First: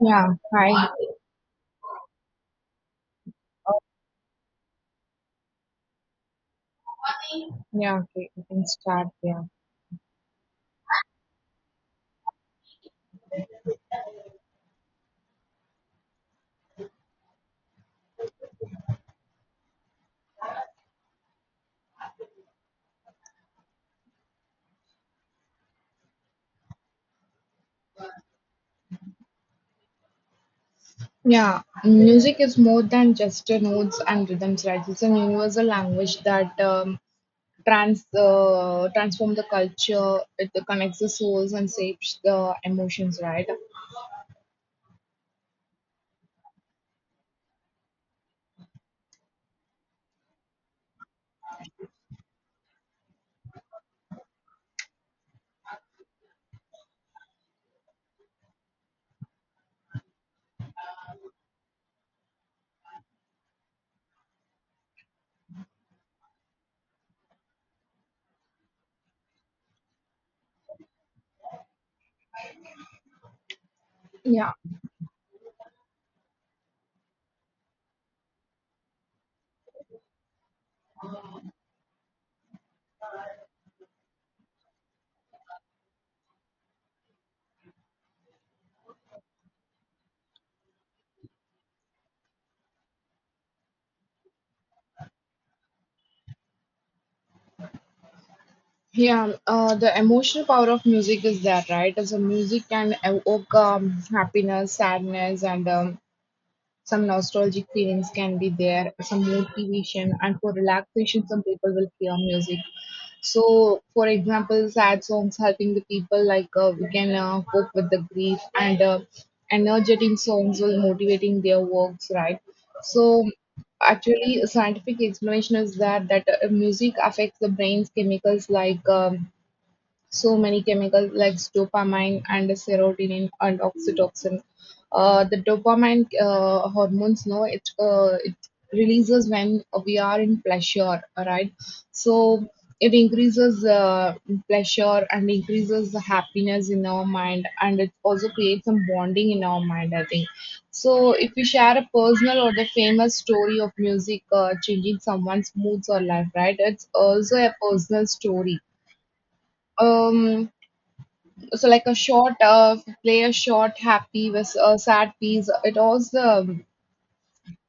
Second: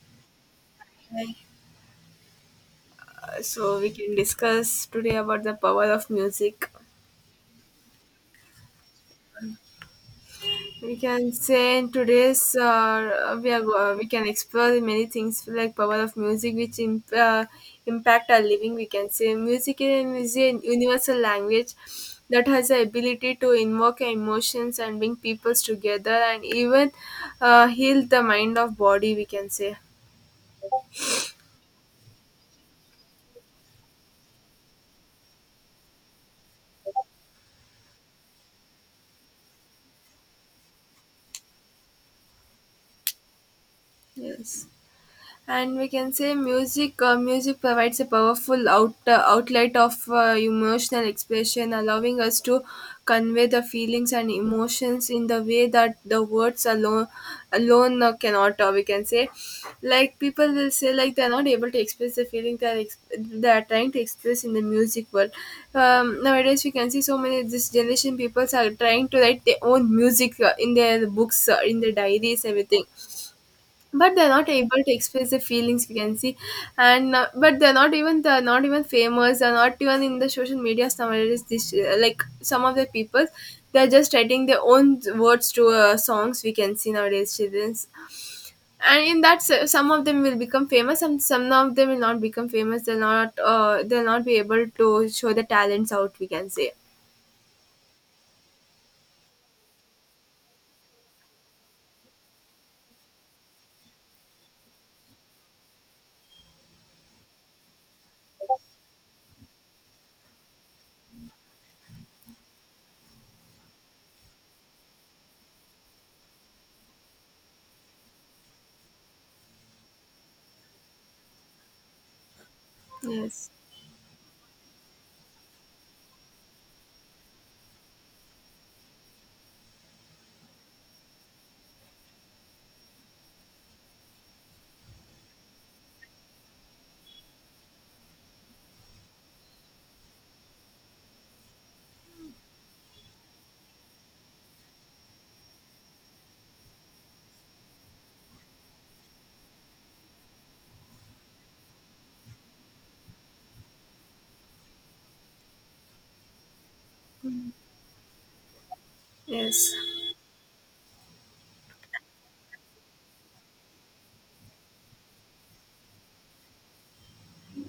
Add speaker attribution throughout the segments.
Speaker 1: Yeah, right.
Speaker 2: Right. Uh,
Speaker 1: Uh,
Speaker 2: so we can discuss today about the power of music
Speaker 1: yeah, okay, you can start. Yeah.
Speaker 2: we can say in today's we can explore many things like power of music which impact our living we can say music is a universal language that has the ability to invoke emotions and bring peoples together and even heal the mind of body we can say
Speaker 1: Yeah, music is more than just notes and rhythms, right? It's an universal language that um, transform the culture. It connects the souls and shapes the emotions, right?
Speaker 2: yes and we can say music provides a powerful outlet of emotional expression allowing us to convey the feelings and emotions in the way that the words alone cannot we can say like people will say like they're not able to express the feeling they're trying to express in the music world nowadays we can see so many this generation people are trying to write their own music in their books in their diaries everything but they're not
Speaker 1: Yeah,
Speaker 2: able to express their feelings we can see and but they're not even famous they're not even in the social media nowadays this like some of the people they're just writing their own words to songs we can see nowadays children's and in that some of them will become famous and some of them will not become famous they'll not be able to show their talents out we can say
Speaker 1: yeah. The emotional power of music is there, right? So music can evoke happiness, sadness, and some nostalgic feelings can be there. Some motivation, and for relaxation, some people will hear music. So, for example, sad songs helping the people, like we can cope with the grief, and energetic songs will motivating their works, right? So,
Speaker 2: yes,
Speaker 1: actually, a scientific explanation is that that music affects the brain's chemicals like, so many chemicals like dopamine and serotonin and oxytocin. The dopamine hormones, no, it releases when we are in pleasure, right? So it increases pleasure and increases the happiness in our mind, and it also creates some bonding in our mind. I think. So if we share a personal or the famous story of music changing someone's moods or life, right? It's also a personal story.
Speaker 2: yes.
Speaker 1: Um so like a short play a short happy with a sad piece. It also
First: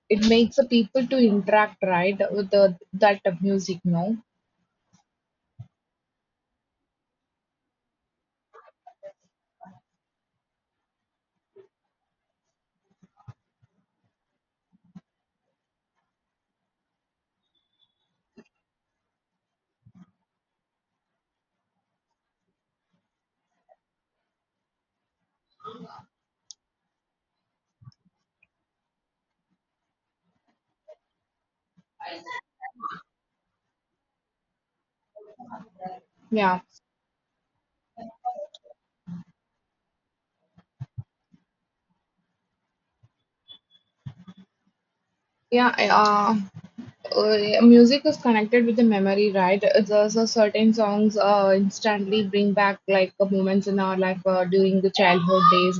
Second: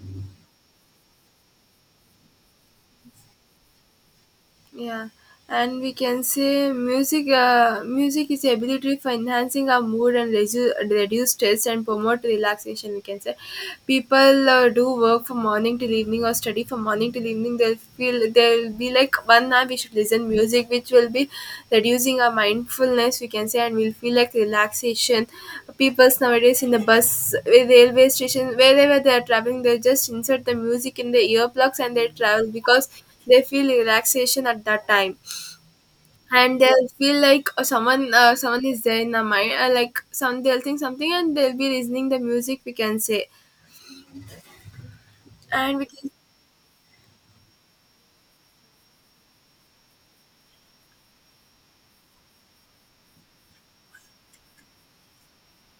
Speaker 1: it makes the people to interact, right, with the that music, no?
Speaker 2: Yeah, and we can say music is the ability for enhancing our mood and reduce stress and promote relaxation. We can say people do work from morning till evening or study from morning till evening. They'll feel they'll be like 1 hour we should listen music, which will be reducing our mindfulness. We can say and we'll feel like relaxation. People nowadays in the bus, railway station, wherever they are traveling, they just insert the music in the earplugs and they travel because they feel relaxation at that time and
Speaker 1: Yeah,
Speaker 2: they'll feel like someone is there in the mind like some they'll think something and they'll be listening the music we can say
Speaker 1: yeah.
Speaker 2: and we
Speaker 1: I-
Speaker 2: can
Speaker 1: uh, Uh, yeah, music is connected with the memory, right? There's certain songs instantly bring back like moments in our life during the childhood days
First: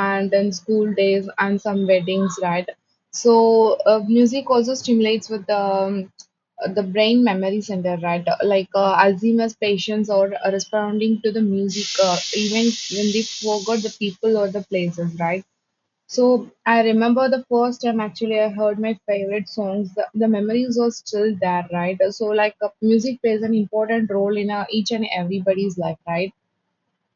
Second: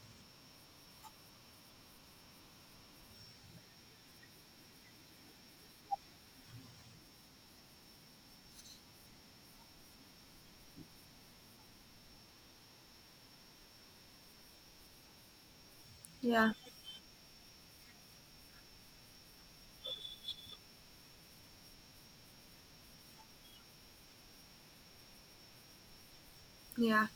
Speaker 1: and then school days and some weddings, right? So music also stimulates with the brain memory center, right? Like Alzheimer's patients are responding to the music, even when they forgot the people or the places, right? So
Speaker 2: yeah,
Speaker 1: I remember the first time actually I heard my favorite songs. The memories are still there, right? So like music plays an important role in each and everybody's life, right?
Speaker 2: yeah,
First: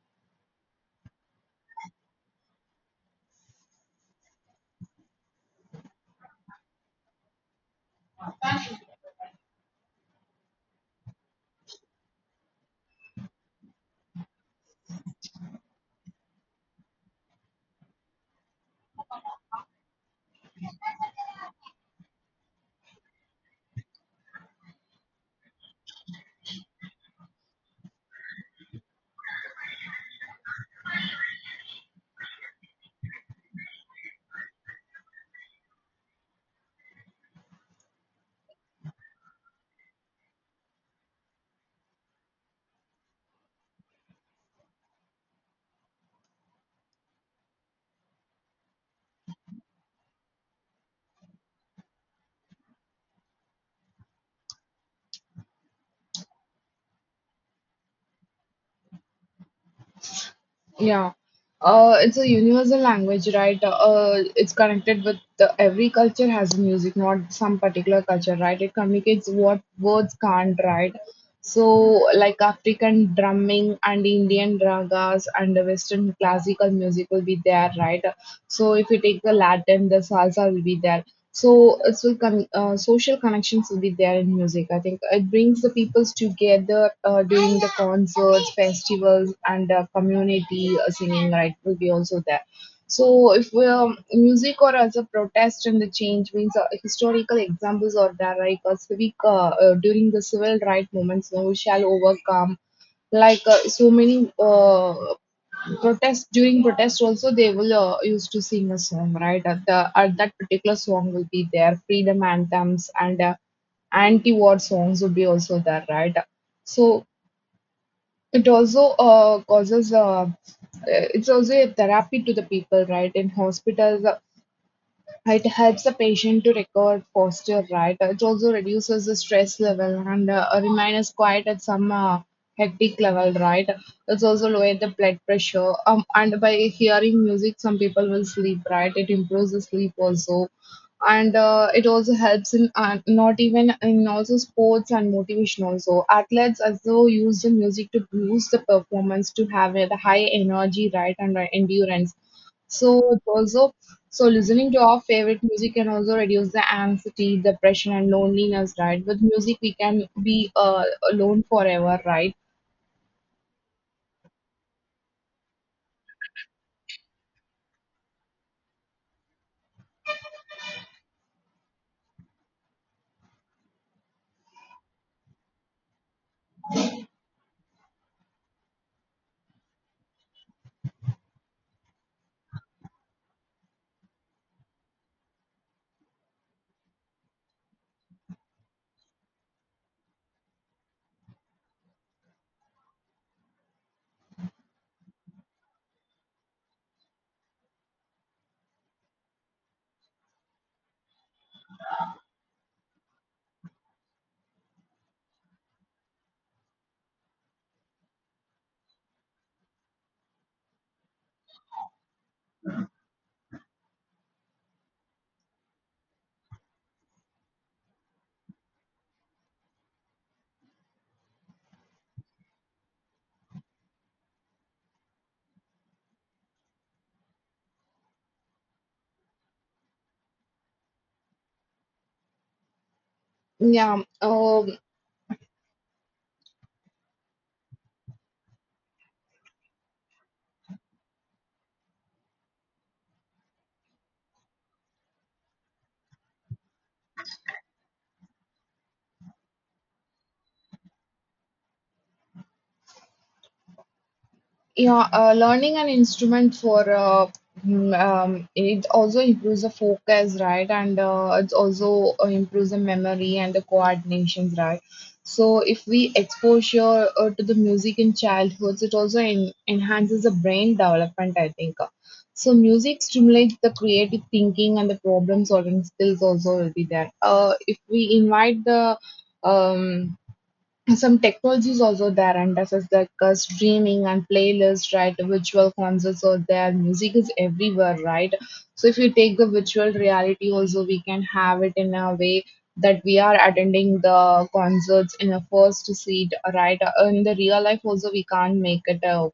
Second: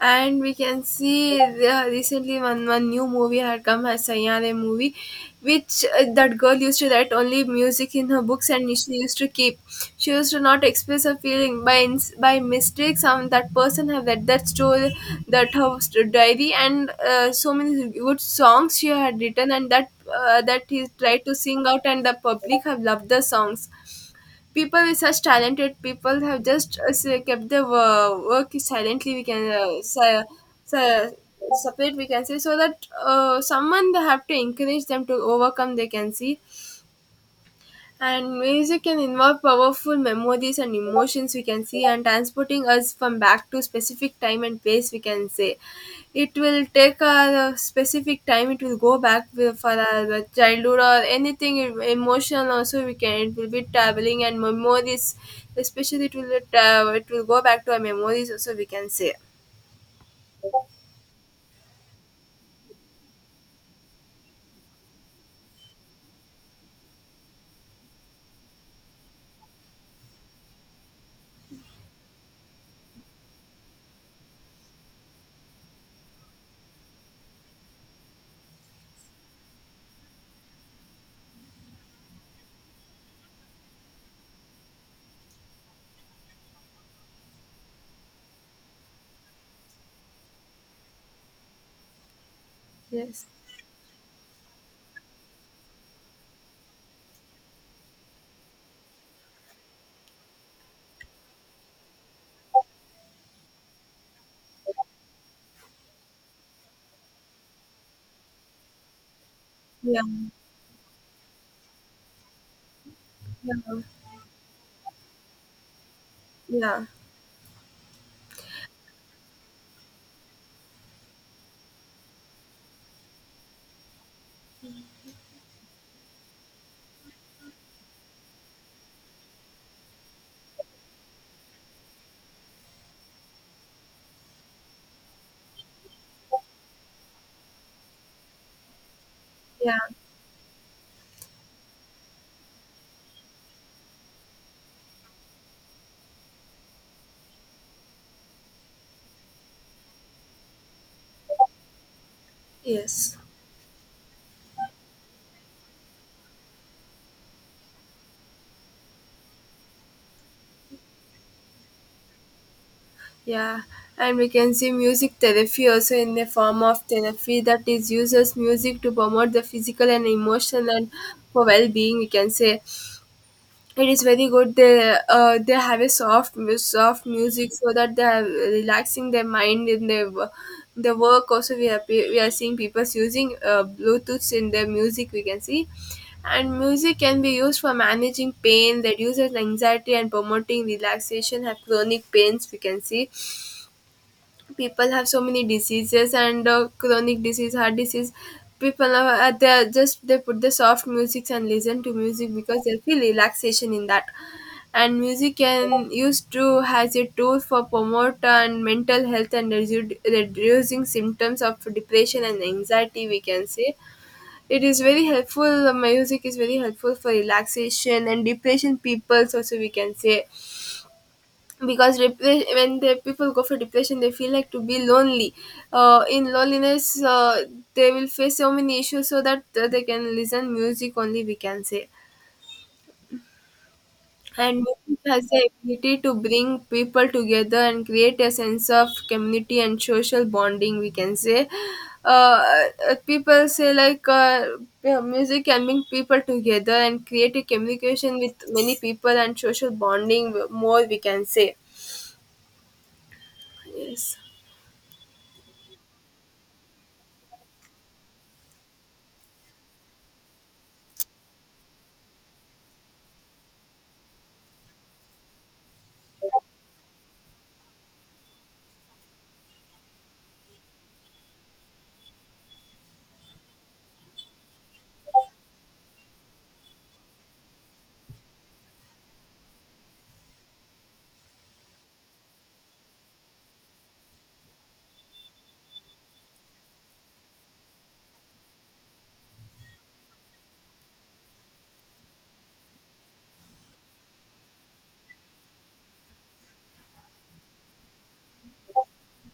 Speaker 2: and we can see recently one new movie had come as Sayare movie, which that girl used to write only music in her books and she used to keep. She used to not express her feeling by mistake. Some that person have read that story, that her diary and so many good songs she had written and that he tried to sing out and the public have loved the songs people with such talented people have just kept their work silently we can se- separate we can say so that someone they have to encourage them to overcome they can see and music can involve powerful memories and emotions we can see and transporting us from back to specific time and place we can say. It will take a specific time, it will go back for our childhood or anything emotional also we can, it will be traveling and memories, especially it will go back to our memories also we can say.
Speaker 1: Yeah, it's a universal language, right? It's connected with the, every culture has music, not some particular culture, right? It communicates what words can't, right? So, like African drumming and Indian ragas and the Western classical music will be there, right? So, if you take the Latin, the salsa will be there. So social connections will be there in music. I think it brings the peoples together during the concerts, festivals, and community singing. Right, will be also there.
Speaker 2: Yes.
Speaker 1: So if we music or as a protest and the change means historical examples are there, like a civic during the civil right movements, we shall overcome like so many protest during protest also they will used to sing a song, right, at the
Speaker 2: Yeah.
Speaker 1: at that particular song will be there, freedom anthems and
Speaker 2: Yeah.
Speaker 1: anti-war songs would be also there, right?
Speaker 2: Yeah.
Speaker 1: So it also causes it's also a therapy to the people, right, in hospitals. It helps the patient to recover posture, right? It also reduces the stress level and remains quiet at some hectic level, right? It's also lower the blood pressure. And by hearing music, some people will sleep, right? It improves the
Speaker 2: Yeah.
Speaker 1: sleep also. And it also helps in not even in also sports and motivation also. Athletes also use the music to boost the performance to have a the high energy, right, and endurance. So
Speaker 2: Yes.
Speaker 1: it also so listening to our favorite music can also reduce the anxiety, depression, and loneliness, right? With music, we can be alone forever, right?
Speaker 2: Yeah, and we can see music therapy also in the form of therapy that is uses music to promote the physical and emotional and for well-being. We can say it is very good. They have a soft music so that they are relaxing their mind in their the work. Also, we are seeing people using Bluetooth in their music. We can see. And music can be used for managing pain, reduces anxiety, and promoting relaxation. Have chronic pains, we can see people have so many diseases and chronic disease heart disease people are they are just they put the soft music and listen to music because they feel relaxation in that and music can used to as a tool for promote and mental health and reducing symptoms of depression and anxiety we can say it is very helpful music is very helpful for relaxation and depression people also we can say because when the people go for depression they feel like to be lonely in loneliness they will face so many issues so that they can listen music only we can say
Speaker 1: Yeah.
Speaker 2: and
Speaker 1: Um,
Speaker 2: music has the ability to bring people together and create a sense of community and social bonding we can say uh, people say like yeah, music can bring people together and create a communication with many people and social bonding more we can say yes.
Speaker 1: yeah, learning an instrument for it also improves the focus, right? And it also improves the memory and the coordinations, right? So if we exposure to the music in childhood, it also en enhances the brain development, I think. So music stimulates the creative thinking and the problem solving skills also will be there. If we invite the um, some technologies also there and as is like streaming and playlists, right, virtual concerts are there, music is everywhere, right? So if you take the virtual reality also, we can have it in a way that we are attending the concerts in a first seat, right? In the real life also we can't make it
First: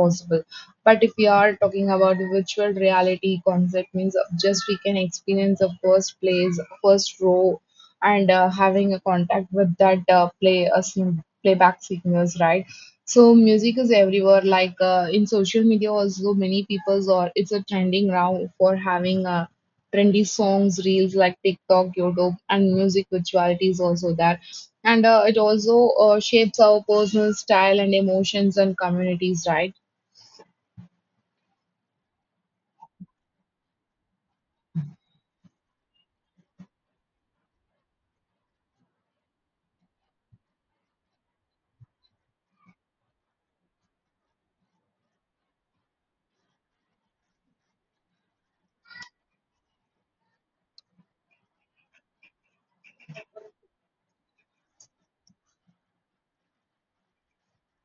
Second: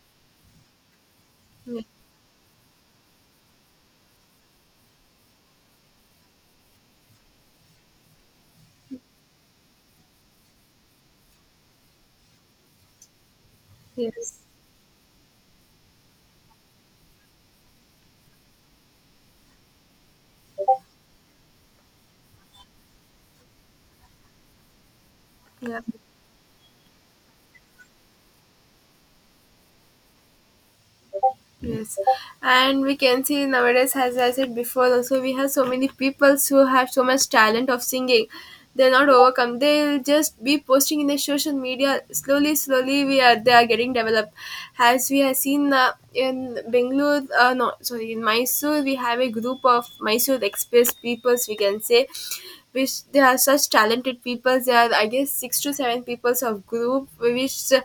Speaker 1: possible, but if we are
Speaker 2: Yeah.
Speaker 1: talking about the virtual reality concept means just we can experience the first place, first row, and having a contact with that playback singers, right? So music is
Speaker 2: Yes,
Speaker 1: everywhere, like in social media also, many people's, or it's a trending now for having trendy songs reels like tiktok youtube and music virtuality is also there. And it also
Speaker 2: yeah,
Speaker 1: shapes our personal style and emotions and communities, right?
Speaker 2: yes. And we can see nowadays, as I said before, also we have so many people who have so much talent of singing. They're not overcome. They'll just be posting in the social media. Slowly, slowly, we are they are getting developed. As we have seen in Bangalore, no, sorry, in Mysore, we have a group of Mysore Express peoples. We can say, which they are such talented people. There are, I guess, six to seven peoples of group, which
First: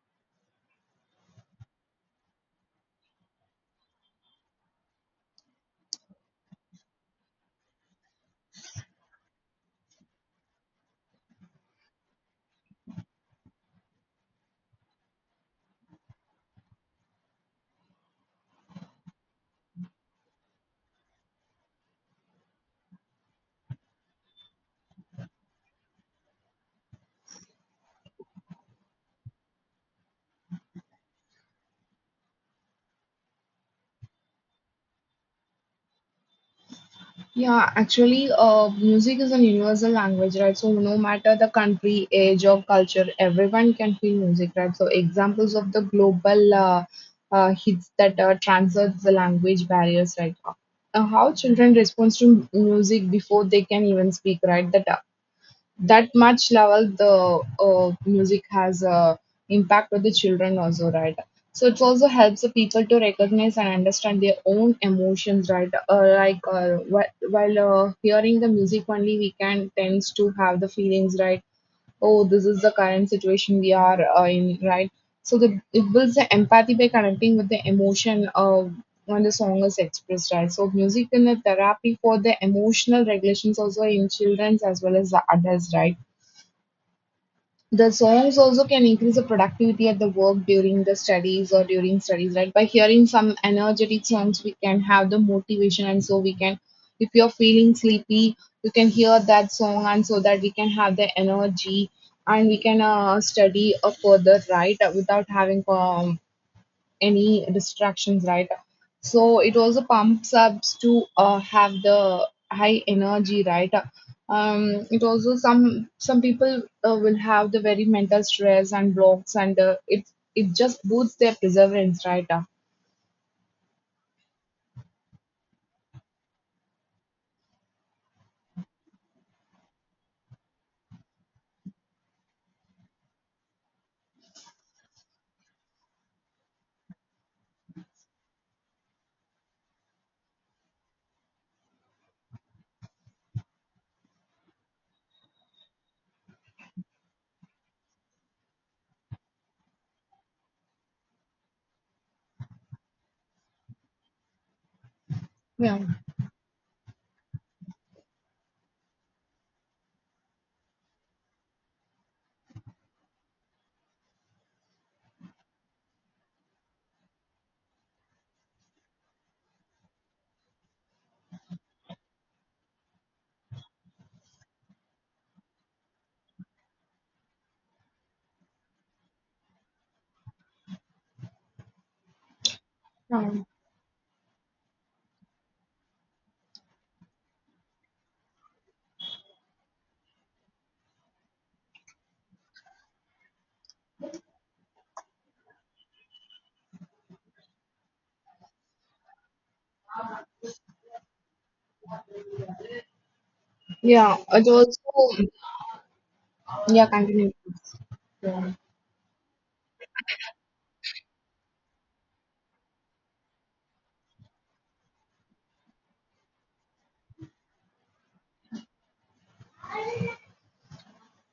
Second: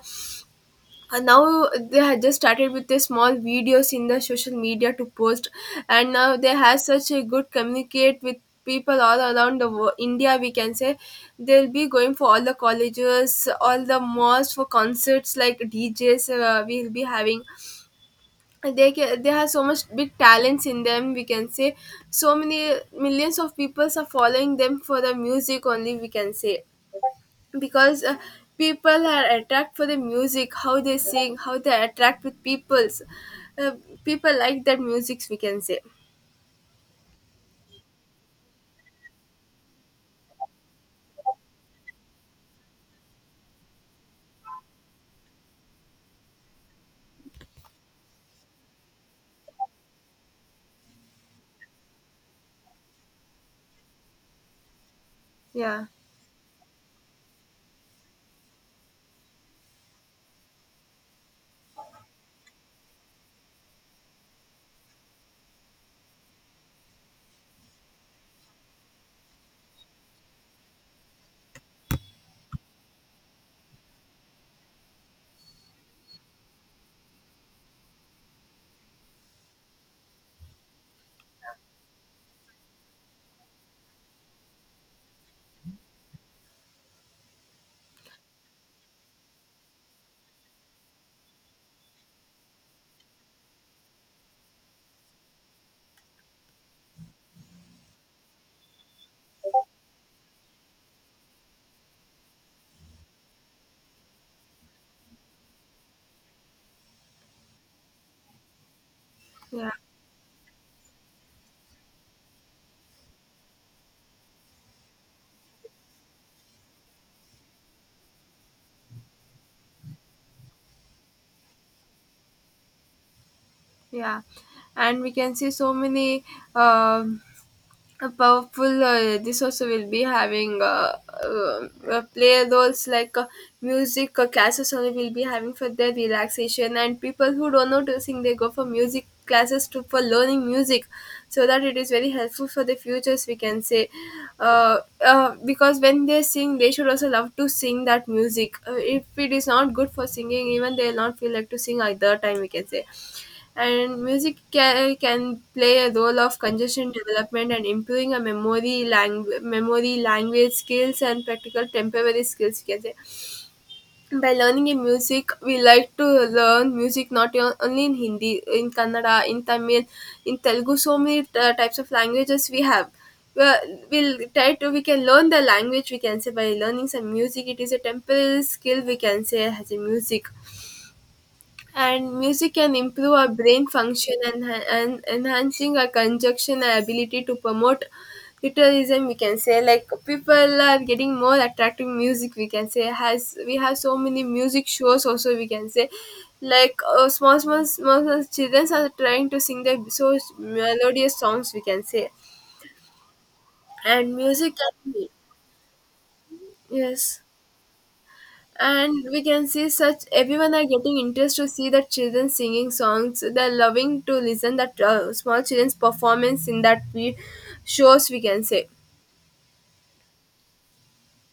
Speaker 2: and now they had just started with the small videos in the social media to post and now they have such a good communicate with people all around the world, India we can say they'll be going for all the colleges all the malls for concerts like DJs we'll be having and they can, they have so much big talents in them we can say so many millions of people are following them for the music only we can say because people are attracted for the music how they sing how they attract with people's uh, people like that music. We can say
Speaker 1: Yeah, actually, music is a universal language, right? So no matter the country, age, or culture, everyone can feel music, right? So examples of the global hits that transcend the language barriers, right? How children respond to music before they can even speak, right?
Speaker 2: yeah,
Speaker 1: That much level the music has a impact on the children also, right? So it also helps the people to recognize and understand their own emotions, right, like whi- while hearing the music only we can tends to have the feelings, right? Oh, this is the current situation we are in, right? So the, it builds the empathy by connecting with the emotion when the song is expressed, right? So music in a therapy for the emotional regulations also in children's as well as the adults, right? The songs also can increase the productivity at the work during the studies or during studies, right? By hearing some energetic songs, we can have the motivation, and so we can, if you're feeling sleepy, you can hear that song, and so that we can have the energy and we can study further, right? Without having any distractions, right? So it
Speaker 2: yeah,
Speaker 1: also pumps up to have the high energy, right? It also some people will have the very mental stress and blocks, and it just boosts their perseverance, right?
Speaker 2: yeah, and we can see so many um, a powerful this also will be having play roles like music classes only will be having for their relaxation and people who don't know to sing they go for music classes to for learning music so that it is very helpful for the futures we can say because when they sing they should also love to sing that music if it is not good for singing even they will not feel like to sing at the time we can say and music can play
Speaker 1: Yeah.
Speaker 2: a role of congestion development and improving a memory language skills and practical temporary skills we can say by learning in music we like to learn music not only in Hindi in Kannada in Tamil in Telugu so many types of languages we have well, we'll try to we can learn the language we can say by learning some music it is a temporary skill we can say as a music and music can improve our
Speaker 1: Um,
Speaker 2: brain function and enhancing our conjunction and ability to promote literalism we can say like people are getting more attractive music we can say has we have so many music shows also we can say like small, small small small children are trying to sing their so melodious songs we can say and
Speaker 1: yeah, it
Speaker 2: music can be
Speaker 1: also yeah
Speaker 2: yes
Speaker 1: continue.
Speaker 2: and we can see such everyone are getting interest to see the children singing songs they're loving to listen that small children's performance in that we shows we can say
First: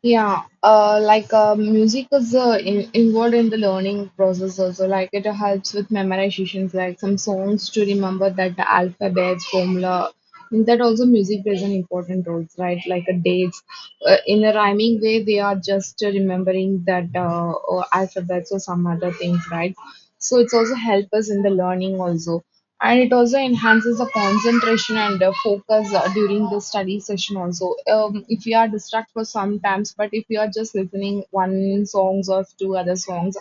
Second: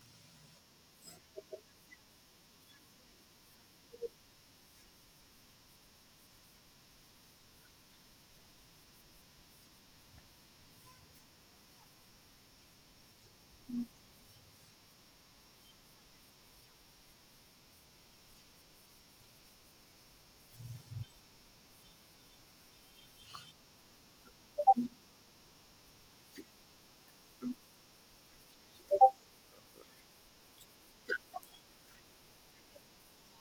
Speaker 1: Yeah, like music is involved in the learning process also. Like it helps with memorizations, like some songs to remember that the alphabets, formula. In that also music plays an important role, right? Like dates. In a rhyming way, they are just remembering that, or alphabets or some other things, right? So it's also help us in the learning also, and it also enhances the concentration and focus during the study session also. Um, if you are distracted for some times, but if you are just listening one songs or two other songs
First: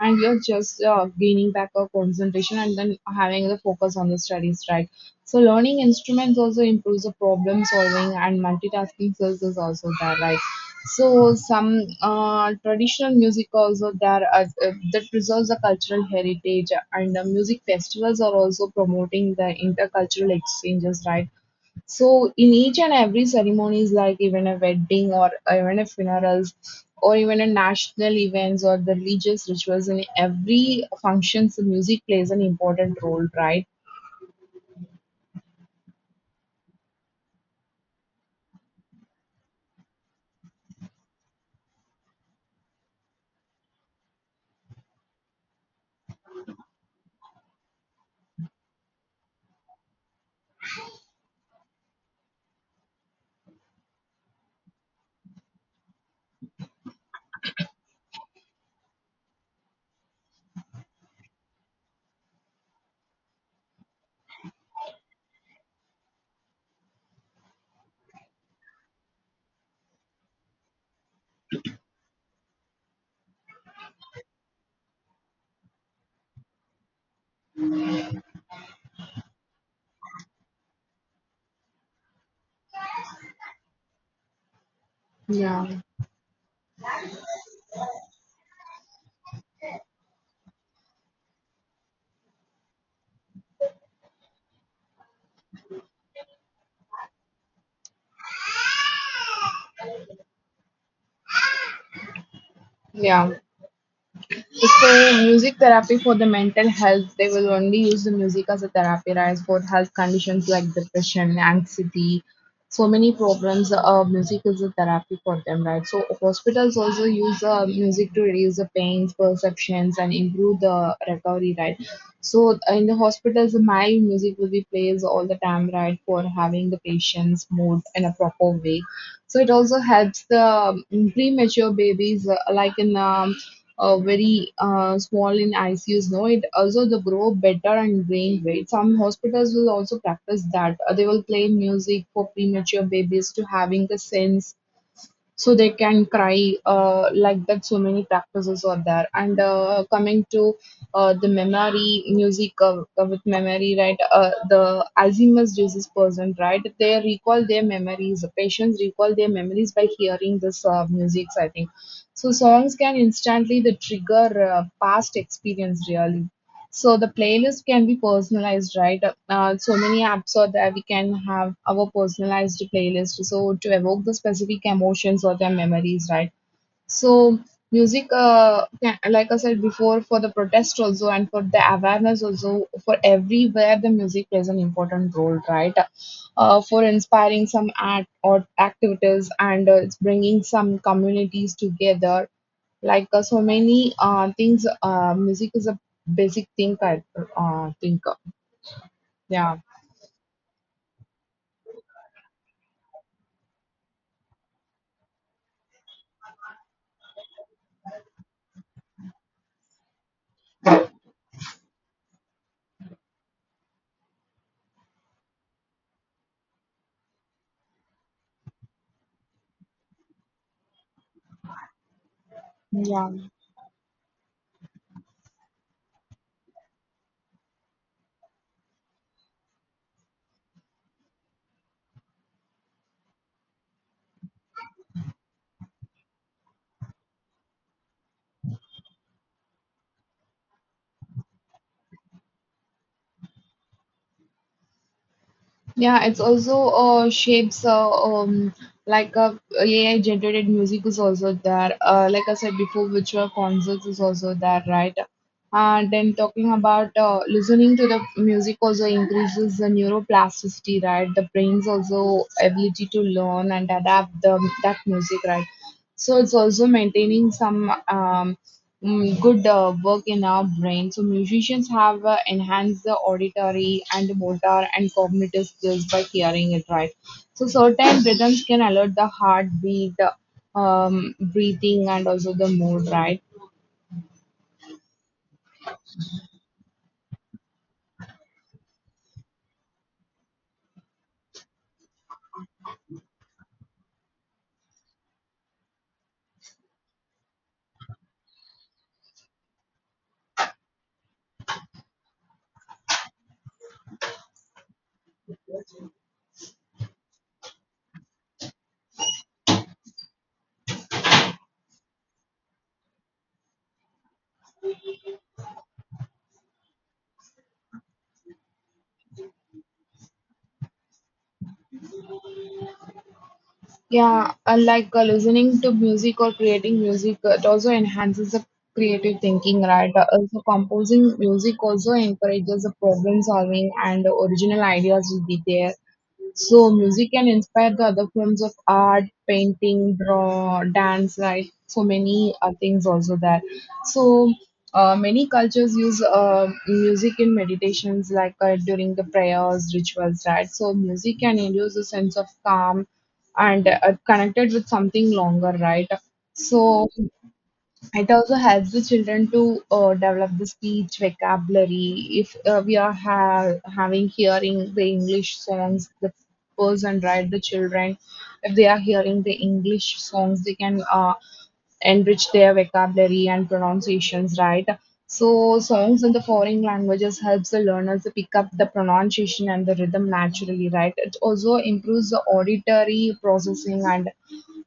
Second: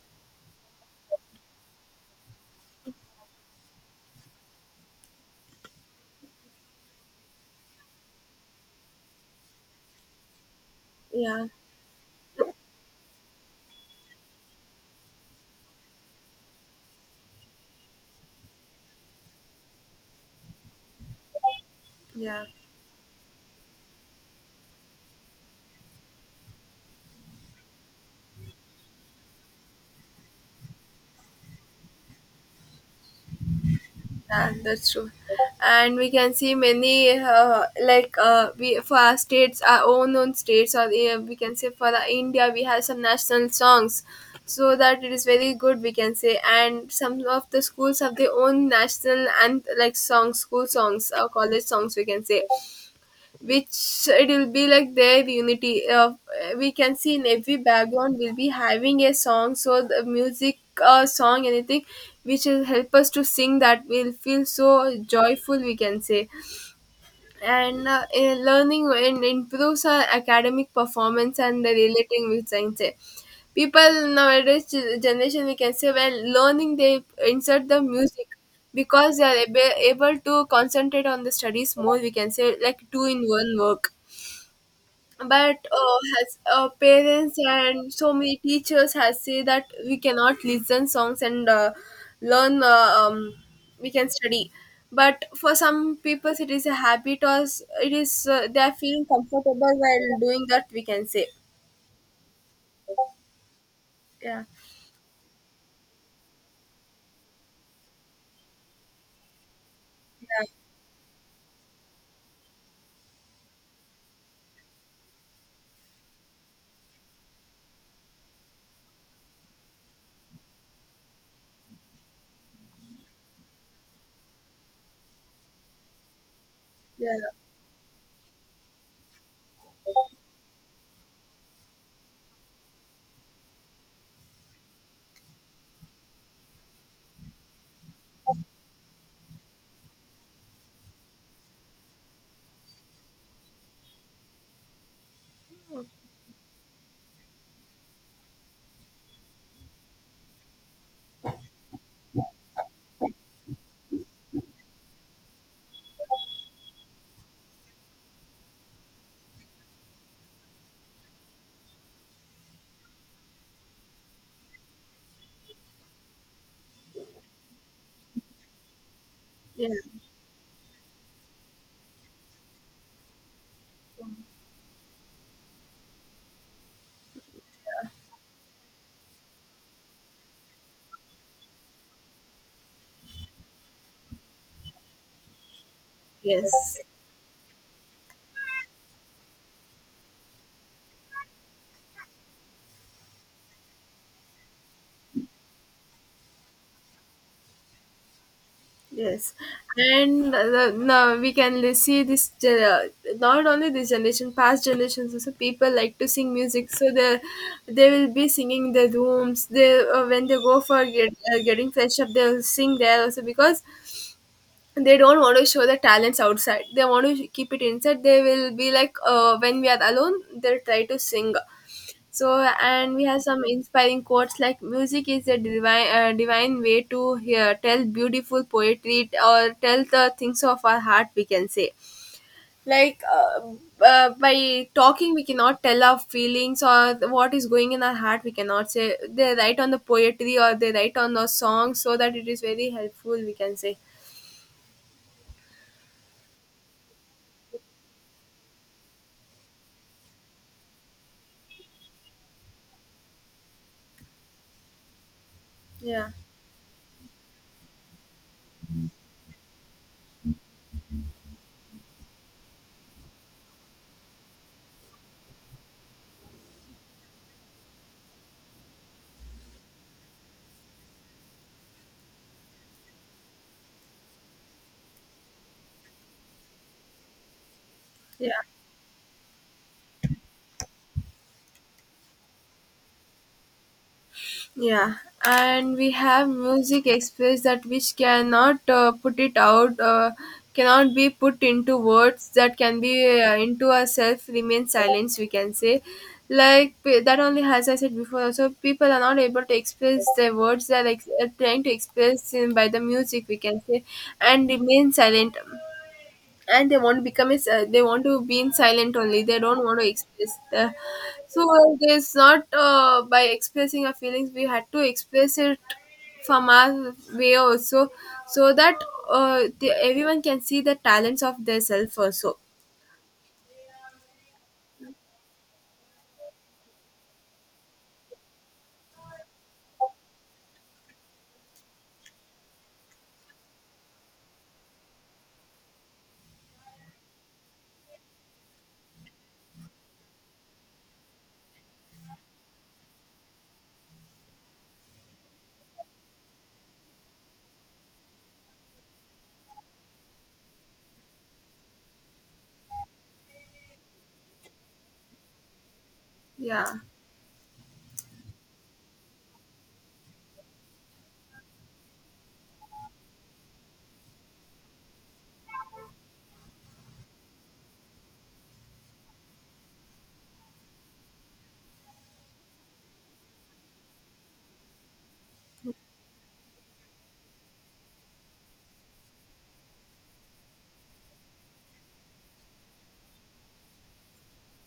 Speaker 1: and you're just gaining back a concentration and then having the focus on the studies, right? So learning instruments also improves the problem solving and multitasking skills is also there, right? So
Speaker 2: yeah,
Speaker 1: some traditional music also there as, that preserves the cultural heritage, and the music festivals are also promoting the intercultural exchanges, right? So
Speaker 2: yeah,
Speaker 1: in each and every ceremonies, like even a wedding or even a funerals or even a national events or the religious rituals, in every functions the music plays an important role, right?
Speaker 2: that's true and we can see many like we for our states our own states or we can say for the India we have some national songs so that it is very good we can say and some of the schools have their own national and like songs school songs or college songs we can say which it will be like their unity of we can see in every background will be having a song so the music song anything which will help us to sing that will feel so joyful we can say and in learning and improves our academic performance and the relating we can say people nowadays generation we can say when learning they insert the music because they are able to concentrate on the studies more we can say like two in one work but
Speaker 1: Yeah.
Speaker 2: has parents and so many teachers has say that we cannot listen songs and learn we can study but for some people it is a habit or s- it is they are feeling comfortable while doing that we can say
Speaker 1: Yeah.
Speaker 2: yeah,
Speaker 1: So, music therapy for the mental health, they will only use the music as a therapy, right? For health
Speaker 2: yeah,
Speaker 1: conditions like depression, anxiety, so many problems, music is a therapy for them, right? So, hospitals also use music to reduce the pains, perceptions, and improve the recovery, right? So, in the hospitals, my music will be played all the time, right? For having the
Speaker 2: yeah,
Speaker 1: patient's mood in a proper way. So, it also helps the mm, premature babies, like in very small in ICUs. No, it also they grow better and gain weight. Some hospitals will also practice that. They will play music for premature babies to having the sense so they can cry like that, so many practices are there. And coming to the memory music with memory, right, the alzheimer's disease person, right, they recall their memories, patients recall their memories by hearing this music, I think. So songs can instantly the trigger past experience, really. So the playlist can be personalized, right?
Speaker 2: yeah,
Speaker 1: So many apps are there. We can have our personalized playlist. So to evoke the specific emotions or their memories, right? So music, yeah, like I said before, for the protest also and for the awareness also, for everywhere the music plays an important role, right?
Speaker 2: yes.
Speaker 1: For inspiring some act or activities and it's bringing some communities together. So many things, music is a basic thing. I think,
Speaker 2: Yes,
Speaker 1: yeah,
Speaker 2: and now we can see this. Not only this generation, past generations also people like to sing music. So they will be singing in the rooms. They when they go for getting fresh up, they'll sing there also because they don't want to show the talents outside. They want to keep it inside. They will be when we are alone, they'll try to sing. So, and we
Speaker 1: yeah.
Speaker 2: have some inspiring quotes like music is a divine way to hear, tell beautiful poetry or tell the things of our heart, we can say. Like uh, by talking, we cannot tell our feelings or what is going in our heart, we cannot say. They write on the poetry or they write on the song so that it is very helpful, we can say.
Speaker 1: Yeah, it's also shapes a AI generated music is also there. Like I said before, virtual concerts is also there, right? And
Speaker 2: Yeah.
Speaker 1: then talking about listening to the music also increases the neuroplasticity, right? The brain's also ability to learn and adapt the that music, right? So it's also maintaining some good work in our brain. So musicians have enhanced the auditory and motor and cognitive skills by hearing it right. So certain
Speaker 2: Yeah.
Speaker 1: rhythms can alert the heartbeat, breathing, and also the mood, right?
Speaker 2: Yeah, and we have music express that which cannot put it out, cannot be put into words that can be into ourself remain silence. We can say, that only as I said before. Also, people are not able to express their words. They are trying to express in, by the music. We can say, and remain silent and they want to become a. They want to be in silent only, they don't want to express the, so there's not, by expressing our feelings we had to express it from our way also so that everyone can see the talents of their self also.
Speaker 1: Yeah, listening to music or creating music, it also enhances the creative thinking, right? Also, composing music also encourages the problem solving and the original ideas will be there. So, music can inspire the other forms of art, painting, draw, dance, right? So many things also there. So many cultures use music in meditations, during the prayers, rituals, right? So, music can induce a sense of calm and connected with something longer, right?
Speaker 2: Yeah.
Speaker 1: So it also helps the children to develop the speech vocabulary. If we are having hearing the English songs, the person, right, the children, if they are hearing the English songs, they can enrich their vocabulary and pronunciations, right? So songs in the foreign languages helps the learners to pick up the pronunciation and the rhythm naturally, right? It also improves the auditory processing and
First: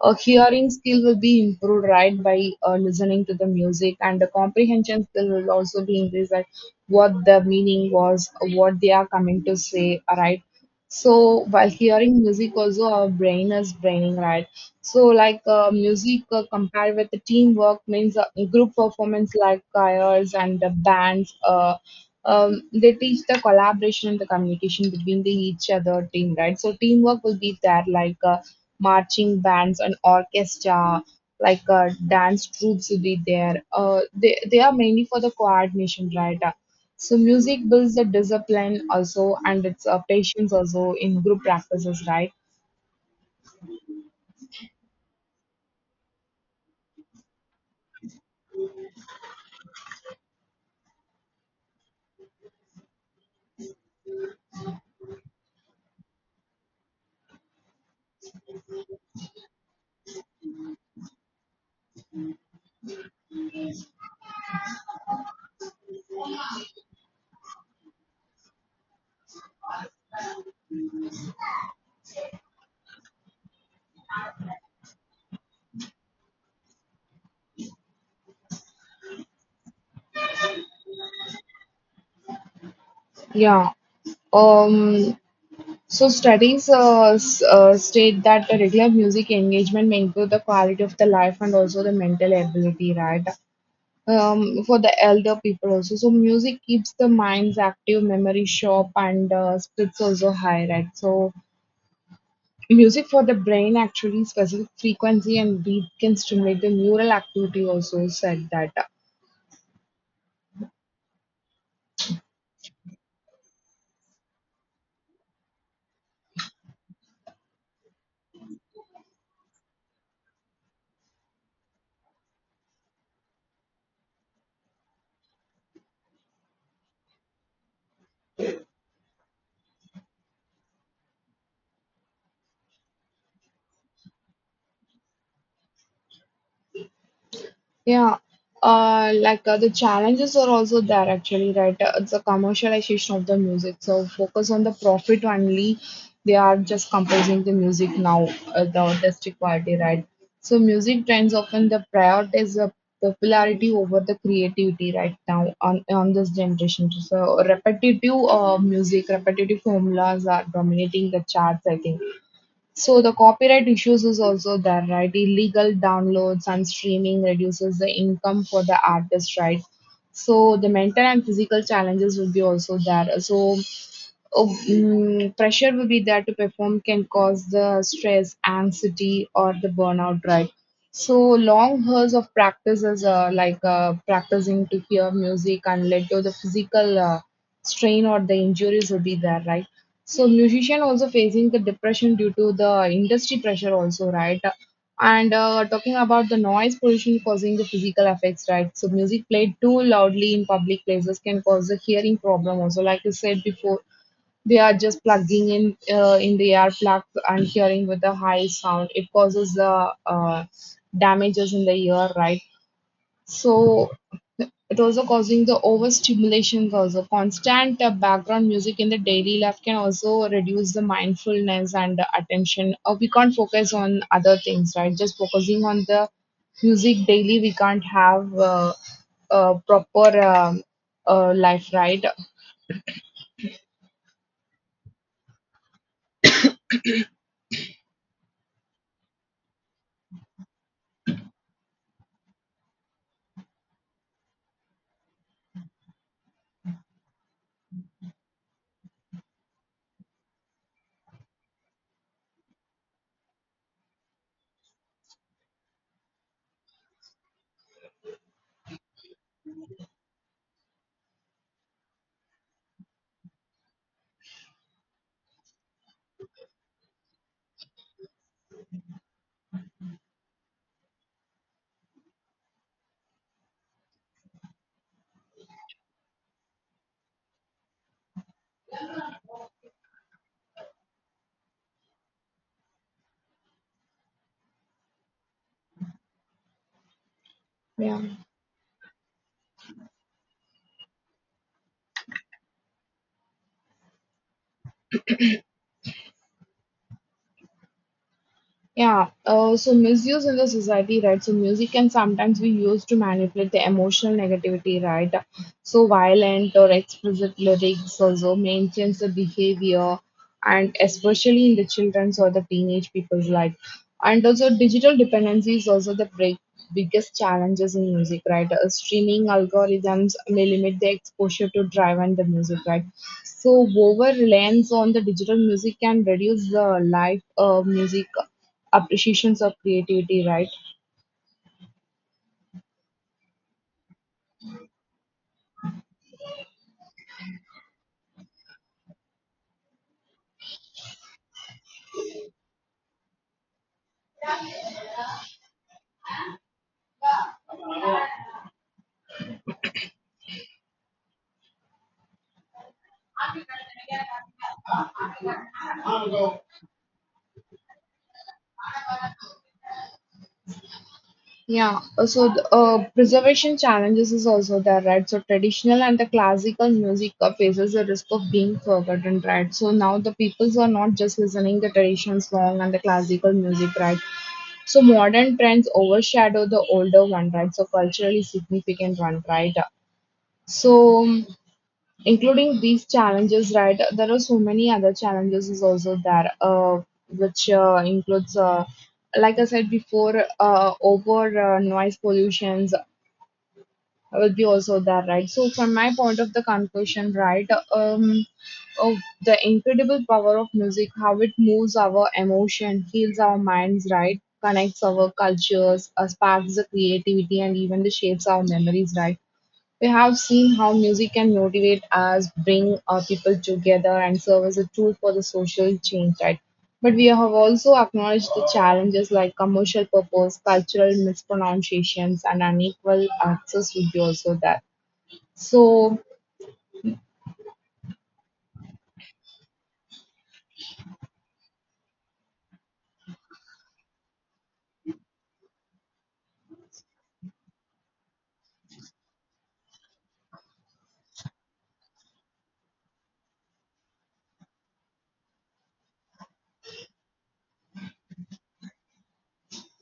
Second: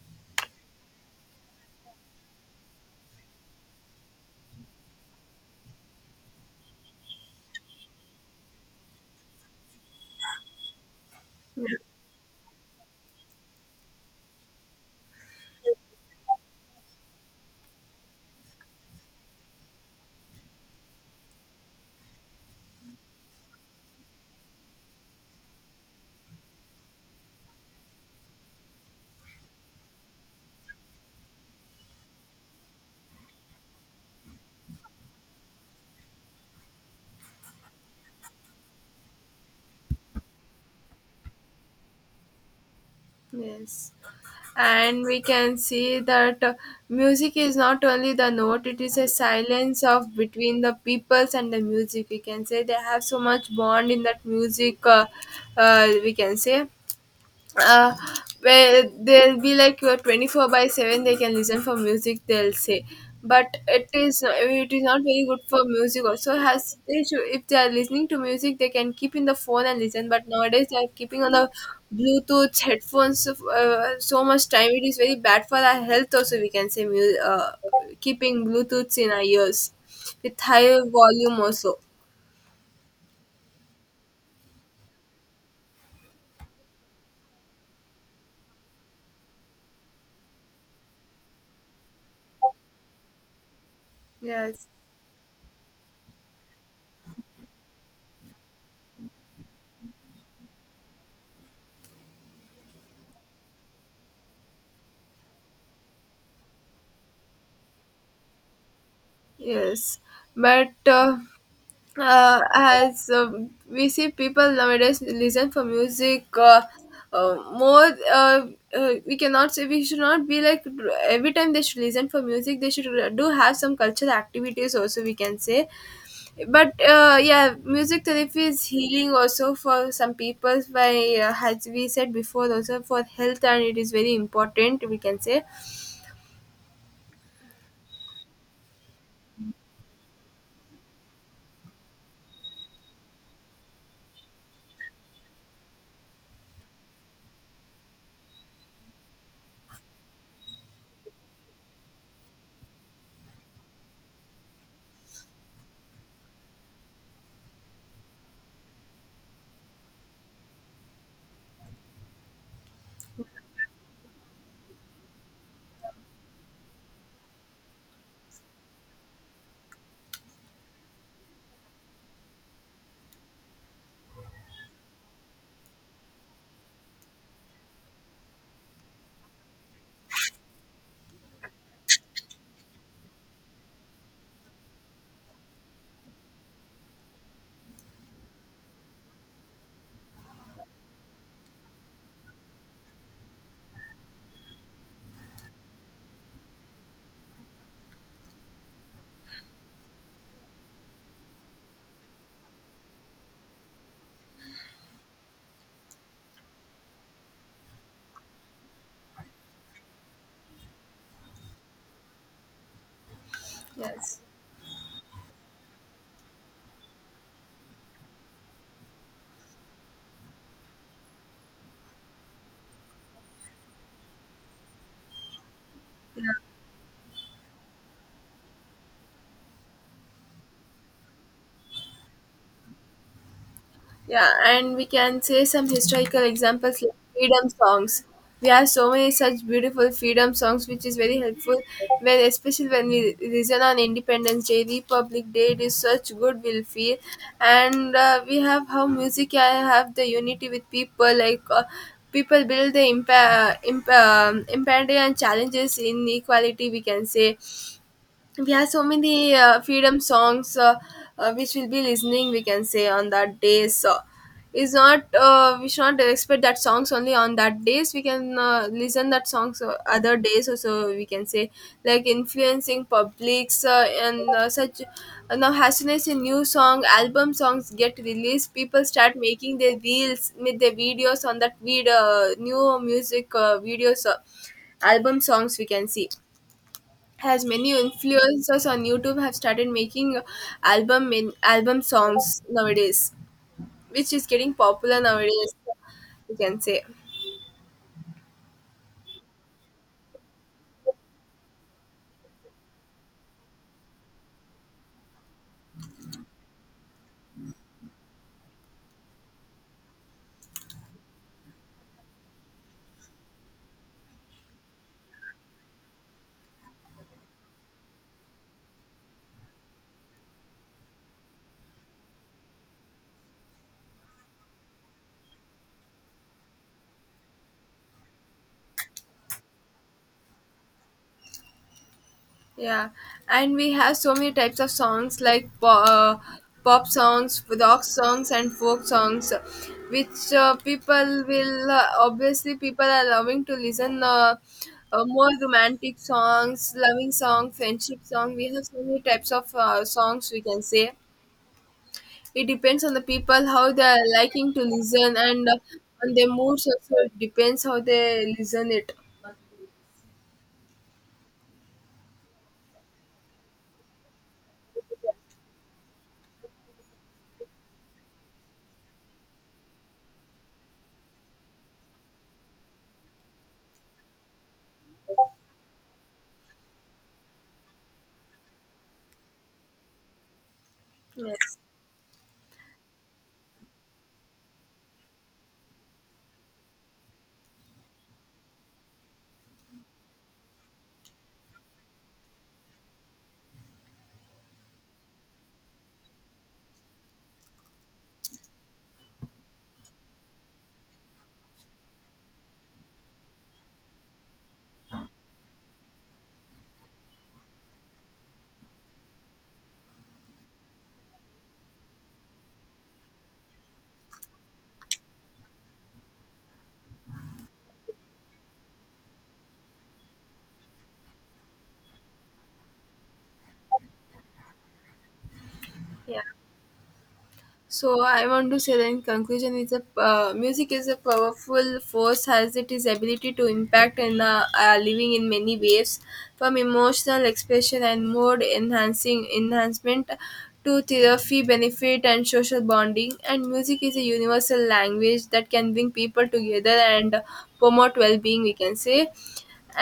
Speaker 1: hearing skill will be improved, right, by listening to the music, and the comprehension skill will also be increased, like what the meaning was, what they are coming to say, right? So while hearing music, also our brain is braining, right? So music compared with the teamwork means group performance like choirs and the bands. They teach the collaboration and the communication between the each other team, right? So teamwork will be there, marching bands and orchestra, dance troops will be there. They are mainly for the coordination, right? So music builds the discipline also, and it's patience also in group practices, right?
Speaker 2: Yes, and we can see that music is not only the note, it is a silence of between the peoples and the music, we can say they have so much bond in that music, we can say uh, where they'll be like 24/7 they can listen for music, they'll say. But it is, it is not very good for music also has they should, if they are listening to music they can keep in the phone and listen, but nowadays they are keeping on the bluetooth headphones of so much time. It is very bad for our health also, we can say, keeping bluetooths in our ears with higher volume also.
Speaker 1: Yeah. Um. So studies state that the regular music engagement may improve the quality of the life and also the mental ability, right?
Speaker 2: Yes.
Speaker 1: For the elder people also. So music keeps the minds active, memory sharp, and spirits also high, right? So music for the brain actually specific frequency and beat can stimulate the neural activity also said that.
Speaker 2: Yes, but as we see people nowadays listen for music more, we cannot say, we should not be like every time they should listen for music, they should do have some cultural activities also, we can say. But yeah, music therapy is healing also for some people by, as we said before, also for health, and it is very important, we can say.
Speaker 1: Yeah, the challenges are also there actually, right? It's a commercialization of the music, so focus on the profit only. They are just composing the music now, the artistic quality, right? So music trends often the prioritize the popularity over the creativity right now on this generation. So repetitive music, repetitive formulas are dominating the charts, I think. So the copyright issues is also there, right? Illegal downloads and streaming reduces the income for the artist, right? So the mental and physical challenges will be also there. So Oh, pressure will be there to perform can cause the stress, anxiety, or the burnout, right? So long hours of practice is practicing to hear music and led to the physical strain or the injuries will be there, right? So musician also facing the depression due to the industry pressure also, right? And talking about the noise pollution causing the physical effects, right? So music played too loudly in public places can cause the hearing problem also, like you said before they are just plugging in the ear plug and hearing with the high sound. It causes the damages in the ear, right? So
Speaker 2: Yes.
Speaker 1: it also causing the overstimulation also constant background music in the daily life can also reduce the mindfulness and the attention or we can't focus on other things right just focusing on the music daily we can't have a proper life right
Speaker 2: Yeah, and we can say some historical examples like freedom songs. We have so many such beautiful freedom songs, which is very helpful when, especially when we listen on Independence Day, Republic Day. It is such good will feel, and we have how music can have the unity with people. People build the imparity and challenges in equality, we can say. We have so many freedom songs which we'll be listening, we can say, on that days. So it's not, we should not expect that songs only on that days, we can listen that songs other days also, we can say. Like influencing publics, and such now as soon as a new song album songs get released, people start making their reels with their videos on that video new music videos, album songs, we can see, as many
Speaker 1: yeah.
Speaker 2: influencers on YouTube have started making album songs nowadays, which is getting popular nowadays. You can say,
Speaker 1: Yeah, so misuse in the society, right? So music can sometimes be used to manipulate the emotional negativity, right? So violent or explicit lyrics also maintains the behavior, and especially in the children's or the teenage people's life. And also digital dependency is also the break, biggest challenges in music, right? Streaming algorithms may limit the exposure to drive and the music, right? So over-reliance on the digital music can reduce the live music appreciations of creativity, right?
Speaker 2: yeah. And we have so many types of songs like pop songs, rock songs, and folk songs, which people will obviously people are loving to listen. More romantic songs, loving songs, friendship song. We have so many types of songs, we can say. It depends on the people how they are liking to listen, and on their moods also it depends how they listen it.
Speaker 1: Yeah, so the, preservation challenges is also there, right? So traditional and the classical music faces the risk of being forgotten, right? So now the peoples are not just listening the traditional song and the classical music, right? So modern trends overshadow the older one, right? So culturally significant one, right? So
Speaker 2: Yes.
Speaker 1: including these challenges, right? There are so many other challenges is also there, which includes, like I said before, over noise pollutions will be also there, right? So from my point of the conclusion, right, um, of the incredible power of music, how it moves our emotion, heals our minds, right? Connects our cultures, sparks the creativity, and even the shapes our memories, right? We have seen how music can motivate us, bring people together, and serve as a tool for the social change, right? But we have also acknowledged the challenges like commercial purpose, cultural mispronunciations, and unequal access would be also there. So,
Speaker 2: Yeah. So I want to say that in conclusion, is a music is a powerful force as it is ability to impact and living in many ways, from emotional expression and mood enhancing enhancement to therapy benefit and social bonding. And music is a universal language that can bring people together and promote well-being, we can say.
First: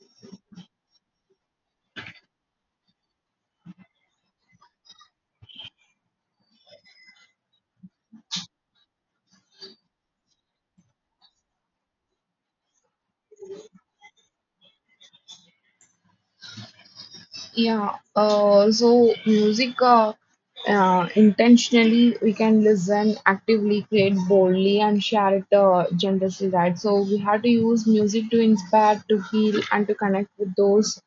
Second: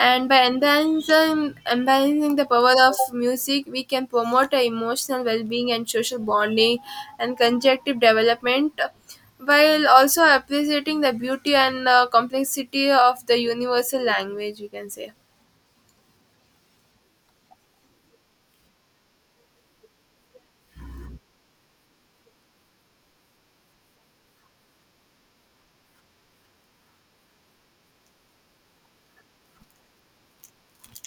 Speaker 2: And by enhancing the power of music, we can promote a emotional well being and social bonding and conjunctive development, while also appreciating the beauty and complexity of the universal language, we can say.
Speaker 1: yeah, so music intentionally we can listen actively, create boldly, and share it generously, right? So we have to use music to inspire, to heal, and to connect with those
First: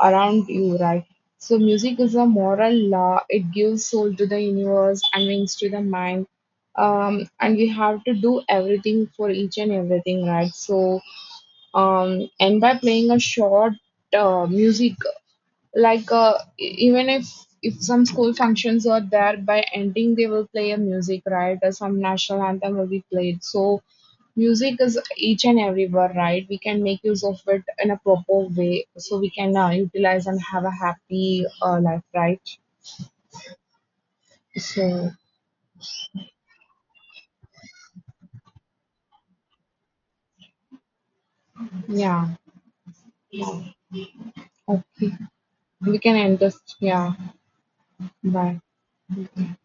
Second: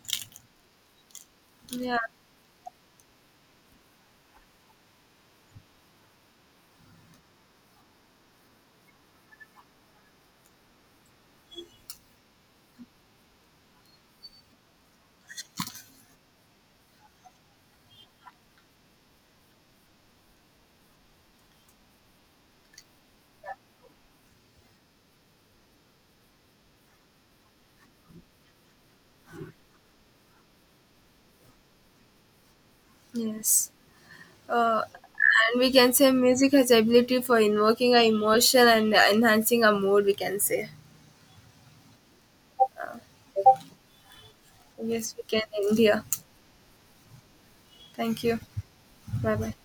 Speaker 1: around you, right? So
Speaker 2: Yeah,
Speaker 1: music is a moral law, it gives soul to the universe and wings to the mind. And we have to do everything for each and everything, right? So, and by playing a short music even if some school functions are there by ending they will play a music right or some national anthem will be played so music is each and everywhere right we can make use of it in a proper way so we can utilize and have a happy life right
Speaker 2: yes. Uh,
Speaker 1: so
Speaker 2: and we can say music has the ability for invoking our emotion and enhancing our mood, we can say.
Speaker 1: yeah okay
Speaker 2: Yes, we can end
Speaker 1: we
Speaker 2: here.
Speaker 1: can end this yeah
Speaker 2: Thank you.
Speaker 1: bye.
Speaker 2: Bye bye.